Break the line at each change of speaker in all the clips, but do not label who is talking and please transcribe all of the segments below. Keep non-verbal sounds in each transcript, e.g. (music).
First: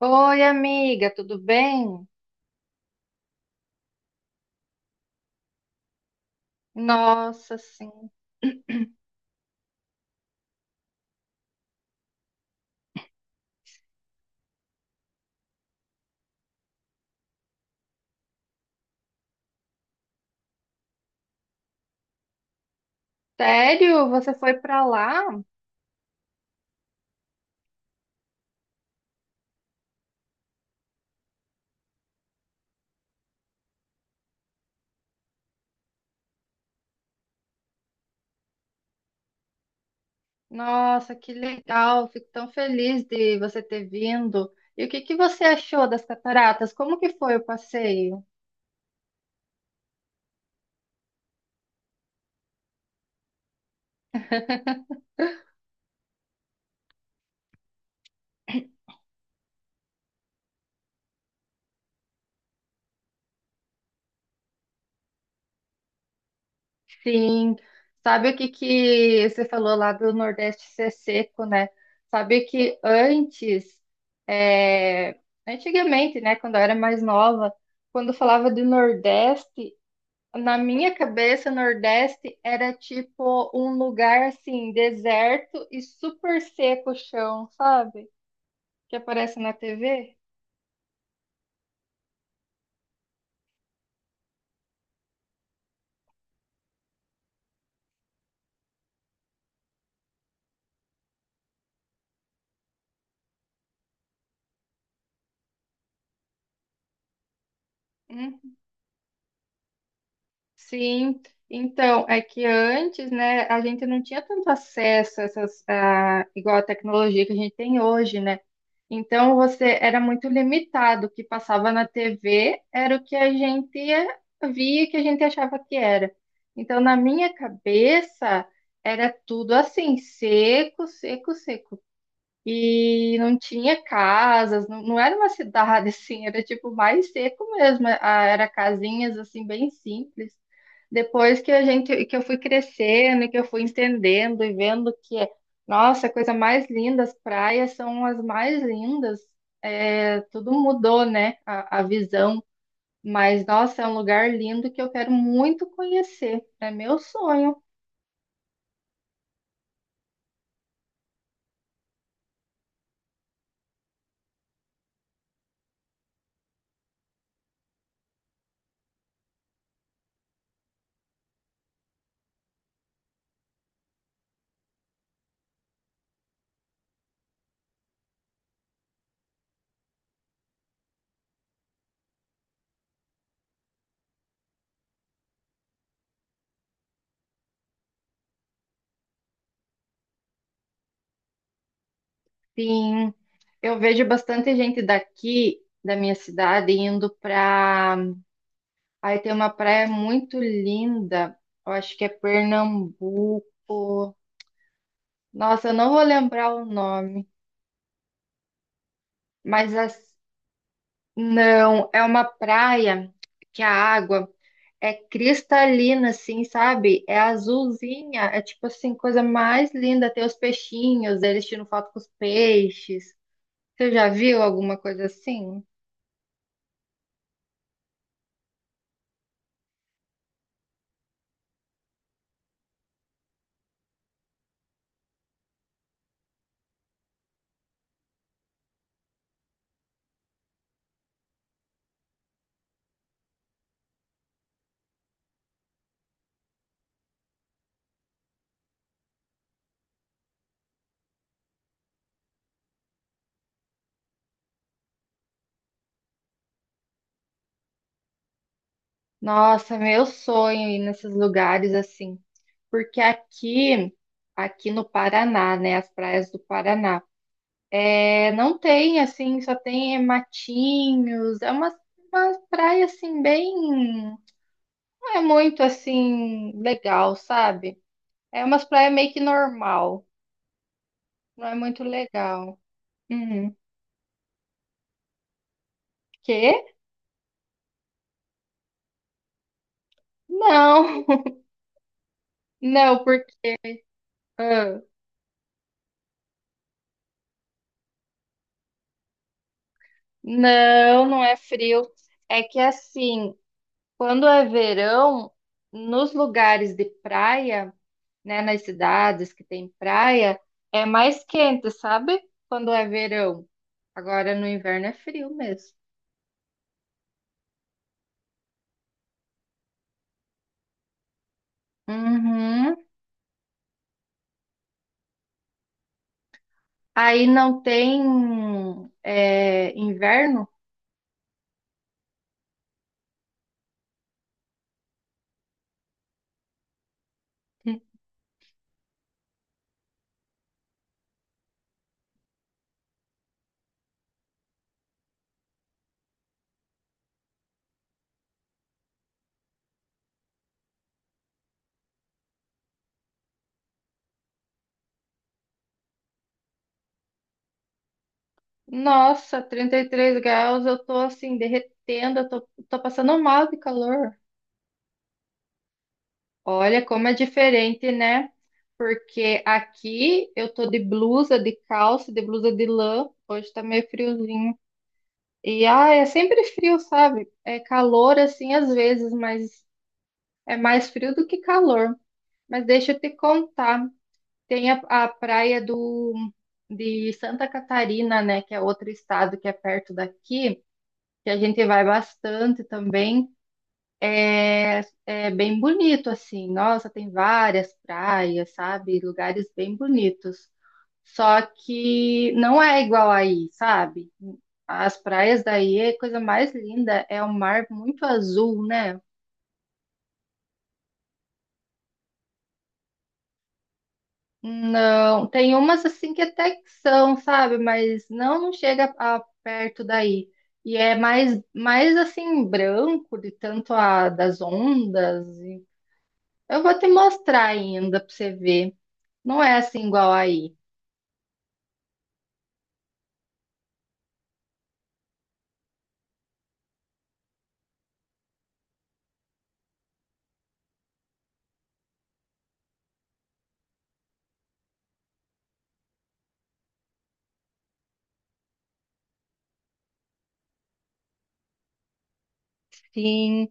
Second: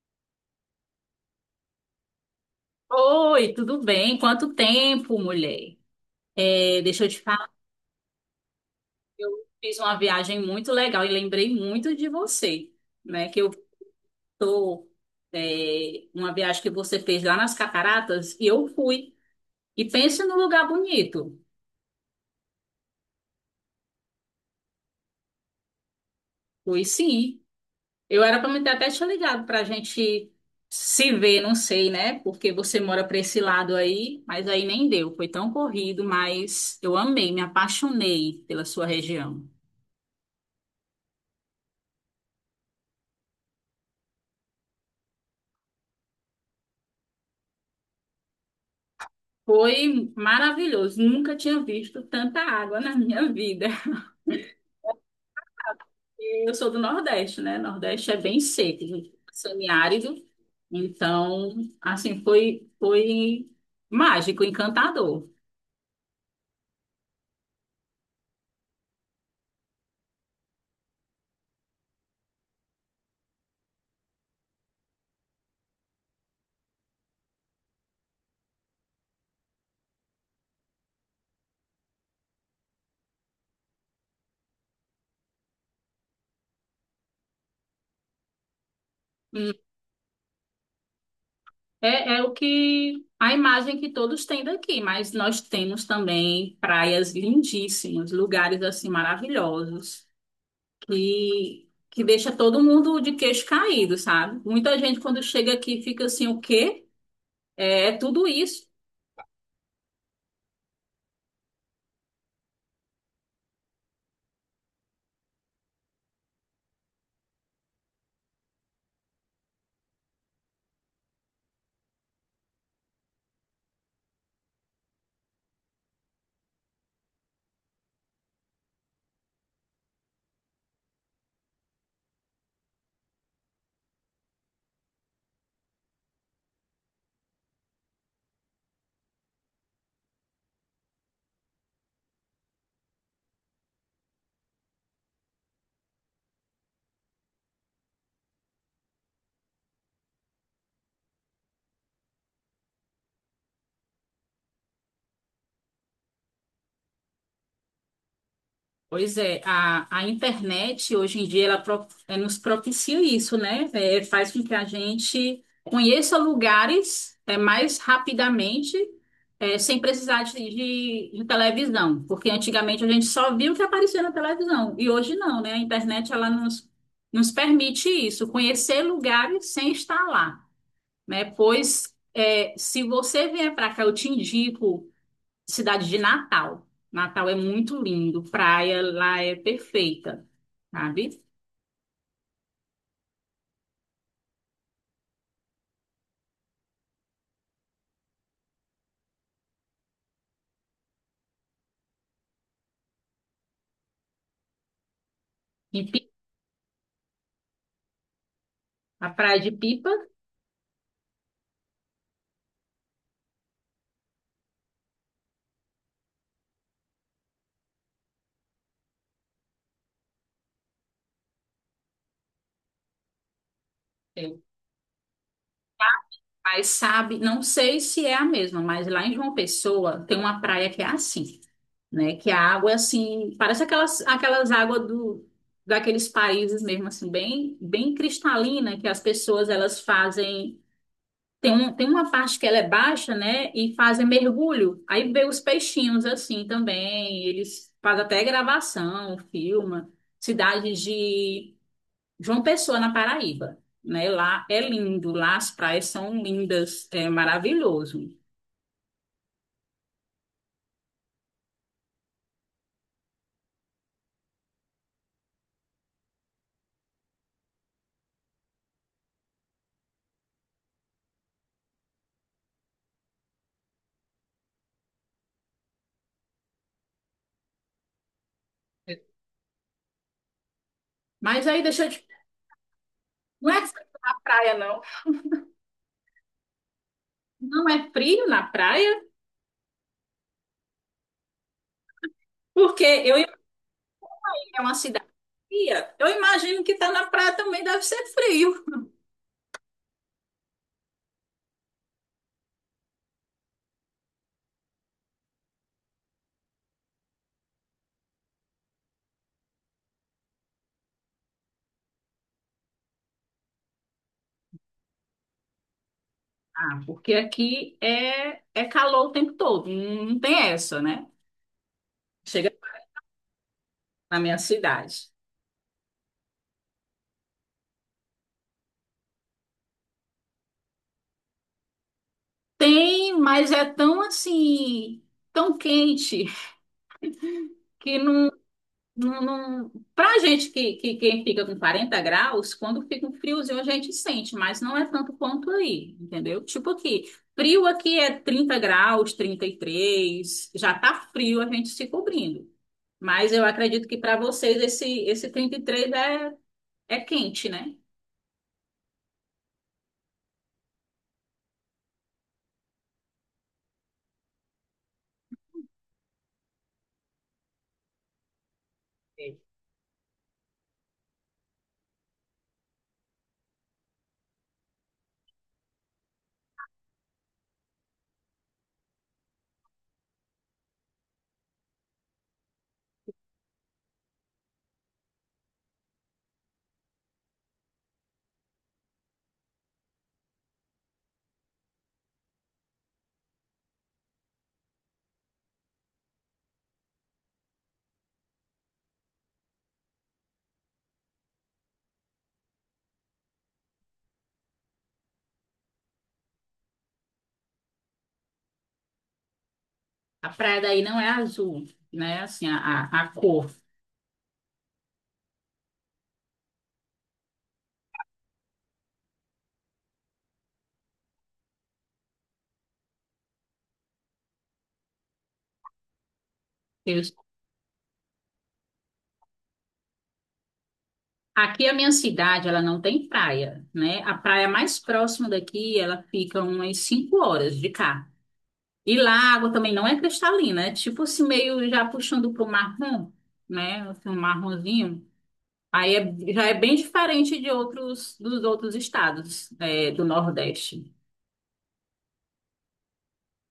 Oi, amiga, tudo bem?
Oi, tudo bem? Quanto tempo, mulher? É, deixa eu te falar,
Nossa, sim.
eu fiz uma viagem muito legal e lembrei muito de você, né? Que eu tô, é, uma viagem que você fez lá nas Cataratas e eu fui. E pense num lugar bonito.
Sério? Você foi pra lá?
Fui sim. Eu era para me ter até te ligado para a gente se ver, não sei, né? Porque você mora para esse lado aí, mas aí nem deu. Foi tão corrido, mas eu amei, me apaixonei pela sua região.
Nossa, que legal. Fico tão feliz de você ter vindo. E o que que você achou das cataratas? Como que foi o passeio?
Foi maravilhoso. Nunca tinha visto tanta água na minha vida. E eu sou do Nordeste, né? Nordeste é bem seco, semiárido. Então, assim, foi mágico, encantador.
Sim. Sabe o que que você falou lá do Nordeste ser seco, né? Sabe que antes, é, antigamente, né, quando eu era mais nova, quando falava de Nordeste, na minha cabeça, Nordeste era tipo um lugar assim, deserto e super seco o chão, sabe? Que aparece na
Hum,
TV.
É, é o que a imagem que todos têm daqui, mas nós temos também praias lindíssimas, lugares assim maravilhosos, que deixa todo mundo de queixo caído, sabe? Muita gente quando chega aqui fica assim, o quê? É tudo isso.
Sim, então, é que antes, né, a gente não tinha tanto acesso a essas, igual a tecnologia que a gente tem hoje, né? Então, você era muito limitado. O que passava na TV era o que a gente via, que a gente achava que era. Então, na minha cabeça, era tudo assim, seco, seco, seco e não tinha casas, não, não era uma cidade (laughs) assim, era tipo mais seco mesmo, era casinhas assim bem simples. Depois que que eu fui crescendo, e que eu fui entendendo e vendo que, nossa, a coisa mais linda, as praias são as mais lindas. É, tudo mudou, né? A visão. Mas, nossa, é um lugar lindo que eu quero muito conhecer. É meu sonho.
Pois é, a internet hoje em dia ela nos propicia isso, né? Faz com que a gente conheça lugares mais rapidamente, sem precisar de televisão, porque antigamente a gente só via o que aparecia na televisão e hoje não, né? A internet ela nos, nos permite isso, conhecer lugares sem estar lá, né? Pois se você vier para cá, eu te indico. Cidade de Natal. Natal é muito lindo, praia lá é perfeita, sabe?
Sim. Eu vejo bastante gente daqui da minha cidade indo pra. Aí tem uma praia muito linda. Eu acho que é Pernambuco. Nossa, eu
Em
não vou
Pi-
lembrar o nome,
a praia de
mas
Pipa,
as- não, é uma praia que a água é cristalina, assim, sabe? É azulzinha, é tipo assim, coisa mais linda. Tem os peixinhos, eles tiram foto com os peixes. Você já
é,
viu alguma coisa assim?
mas sabe, não sei se é a mesma, mas lá em João Pessoa tem uma praia que é assim, né? Que a água é assim, parece aquelas águas do daqueles países mesmo assim, bem cristalina, que as pessoas elas fazem. Tem uma parte que ela é baixa, né? E fazem mergulho. Aí vê os peixinhos assim também. Eles fazem até gravação, filma. Cidade de João Pessoa, na Paraíba. Né? Lá é lindo, lá as praias são lindas, é maravilhoso.
Nossa, meu sonho ir nesses lugares assim, porque aqui no Paraná, né, as praias do Paraná, não tem assim, só tem matinhos, é uma praia assim bem, não é muito assim legal, sabe? É umas praias meio que normal, não
Mas
é
aí
muito
deixa eu te...
legal.
Não
Uhum.
é frio na praia, não.
Quê?
Não é frio na praia,
Não, (laughs)
porque
não,
eu
porque
é uma
ah,
cidade fria. Eu imagino que tá na praia também deve ser frio.
não, não é frio. É que assim, quando é verão, nos lugares de praia, né, nas cidades que tem praia, é mais quente, sabe? Quando é verão. Agora no inverno é frio mesmo.
Ah, porque aqui é, é calor o tempo todo, não tem essa, né? Chega
Uhum.
na minha cidade.
Aí não tem inverno?
Tem, mas é tão assim, tão quente, que não... Pra gente que fica com 40 graus, quando fica um friozinho a gente sente, mas não é tanto quanto aí, entendeu? Tipo aqui, frio aqui é 30 graus, 33 já tá frio a gente se cobrindo. Mas eu acredito que para vocês esse 33 é, é quente, né?
Nossa, 33 graus, eu tô assim derretendo, eu tô passando mal de calor. Olha como é diferente, né? Porque aqui eu tô de blusa, de calça, de blusa de lã. Hoje tá meio friozinho. E é sempre frio, sabe? É calor assim às vezes, mas é mais frio do que calor. Mas deixa eu te contar. Tem a praia do de Santa Catarina, né, que é outro estado que é perto daqui, que a gente vai bastante também. É bem bonito, assim. Nossa, tem várias praias, sabe? Lugares bem bonitos. Só que não é igual aí, sabe? As praias daí é a coisa mais linda, é o mar muito azul, né?
A praia daí não é azul, né? Assim, a cor.
Não, tem umas assim que até que são, sabe? Mas não chega perto daí. E é mais assim, branco, de tanto a das ondas. Eu vou te
Eu-
mostrar ainda pra você ver. Não é assim igual aí.
Aqui a minha cidade, ela não tem praia, né? A praia mais próxima daqui, ela fica umas 5 horas de cá. E lá a água também não é cristalina, é tipo assim, meio já puxando pro marrom, né? Assim, um marronzinho. Já é bem diferente dos outros estados, é, do Nordeste.
Sim,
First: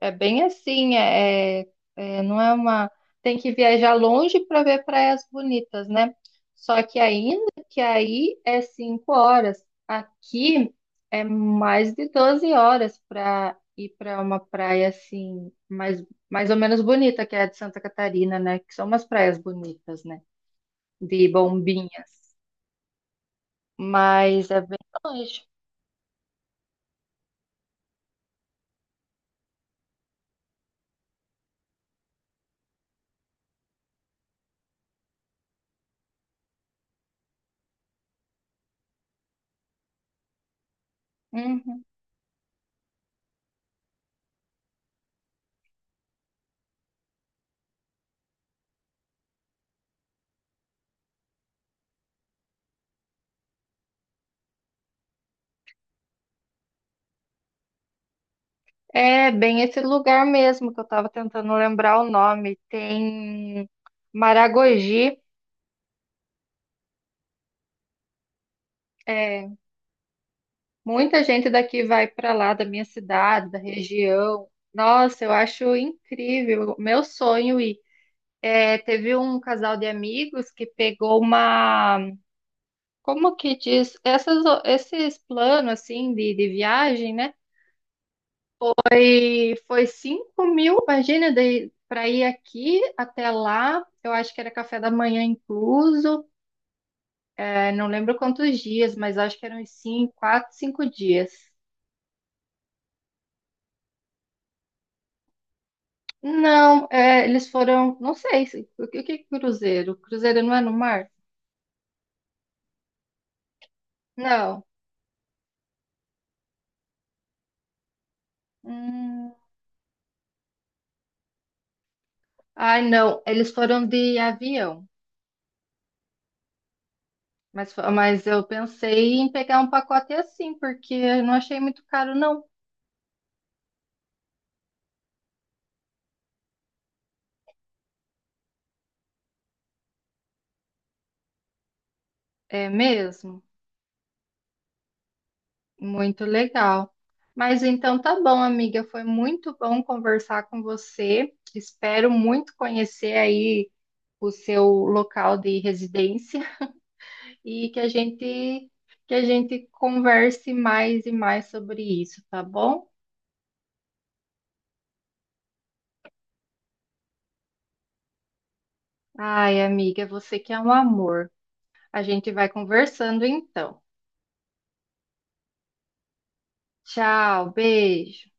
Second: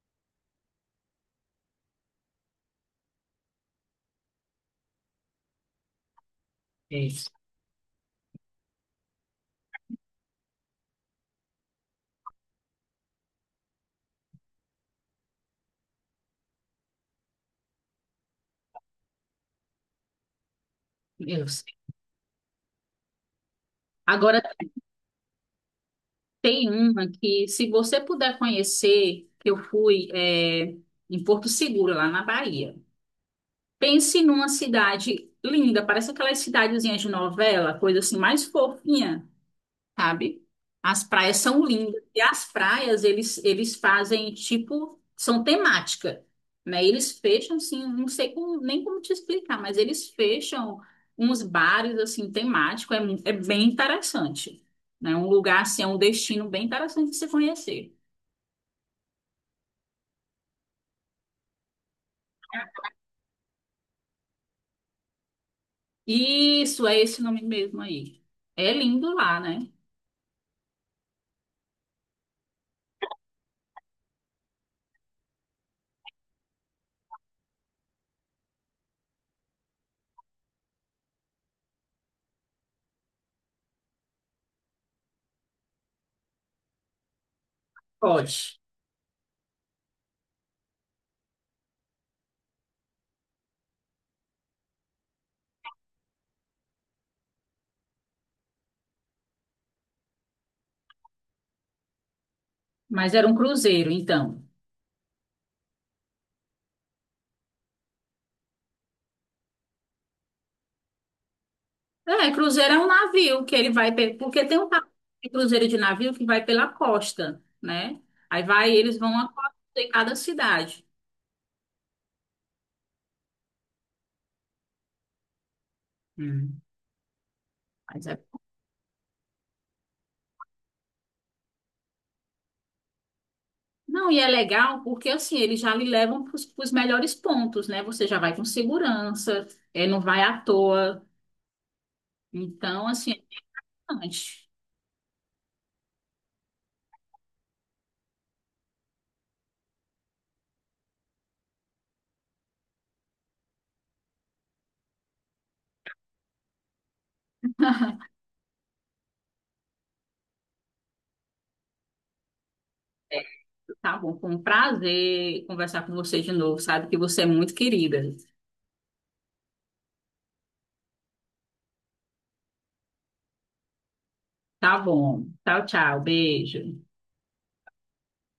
é bem assim, não é uma. Tem que viajar longe para ver praias bonitas, né? Só
É
que
isso.
ainda que aí é 5 horas. Aqui é mais de 12 horas para ir para uma praia assim, mais ou menos bonita, que é a de Santa Catarina, né? Que são umas praias bonitas, né? De
Isso.
bombinhas.
Agora
Mas é bem longe.
tem uma que, se você puder conhecer, que eu fui é, em Porto Seguro, lá na Bahia. Pense numa cidade linda, parece aquelas cidadezinhas de novela, coisa assim mais fofinha, sabe? As praias são
Uhum.
lindas e as praias eles fazem tipo são temática, né? Eles fecham assim, não sei nem como te explicar, mas eles fecham uns bares assim temáticos é, é bem interessante, né? Um lugar assim, é um destino bem interessante de se conhecer.
É bem esse lugar mesmo que eu estava tentando lembrar o nome. Tem Maragogi.
Isso é esse nome mesmo aí. É lindo lá,
É,
né?
muita gente daqui vai para lá, da minha cidade, da região. Nossa, eu acho incrível. Meu sonho ir. É, teve um casal de amigos que pegou uma, como que diz, esses planos assim de viagem, né?
Pode.
Foi 5 mil, imagina, para ir aqui até lá. Eu acho que era café da manhã incluso. É, não lembro quantos dias, mas acho que eram uns 5, 4, 5 dias.
Mas era um cruzeiro, então.
Não, eles foram. Não sei. O que é cruzeiro? Cruzeiro não é no mar?
É, cruzeiro é um navio que ele vai, porque tem
Não.
um de cruzeiro de navio que vai pela costa, né? Aí vai, eles vão a
Hum,
costa de cada cidade.
ai, não. Eles foram de avião.
Uhum.
Mas, fo-
Mas é-
mas eu pensei em pegar um pacote assim, porque eu não achei muito caro, não.
Não, e é legal porque assim, eles já lhe levam para os melhores pontos, né? Você já vai com segurança, é, não vai à toa.
É
Então, assim, é
mesmo?
importante.
Muito legal. Mas então tá bom, amiga. Foi muito bom conversar com você. Espero muito conhecer aí o seu local de residência (laughs) e que a gente converse mais e mais sobre isso, tá bom?
É, tá bom, foi um prazer conversar com você de novo, sabe que você é muito querida.
Ai, amiga, você que é um amor. A gente vai conversando então.
Tá bom. Tchau, tchau. Beijo.
Tchau, beijo.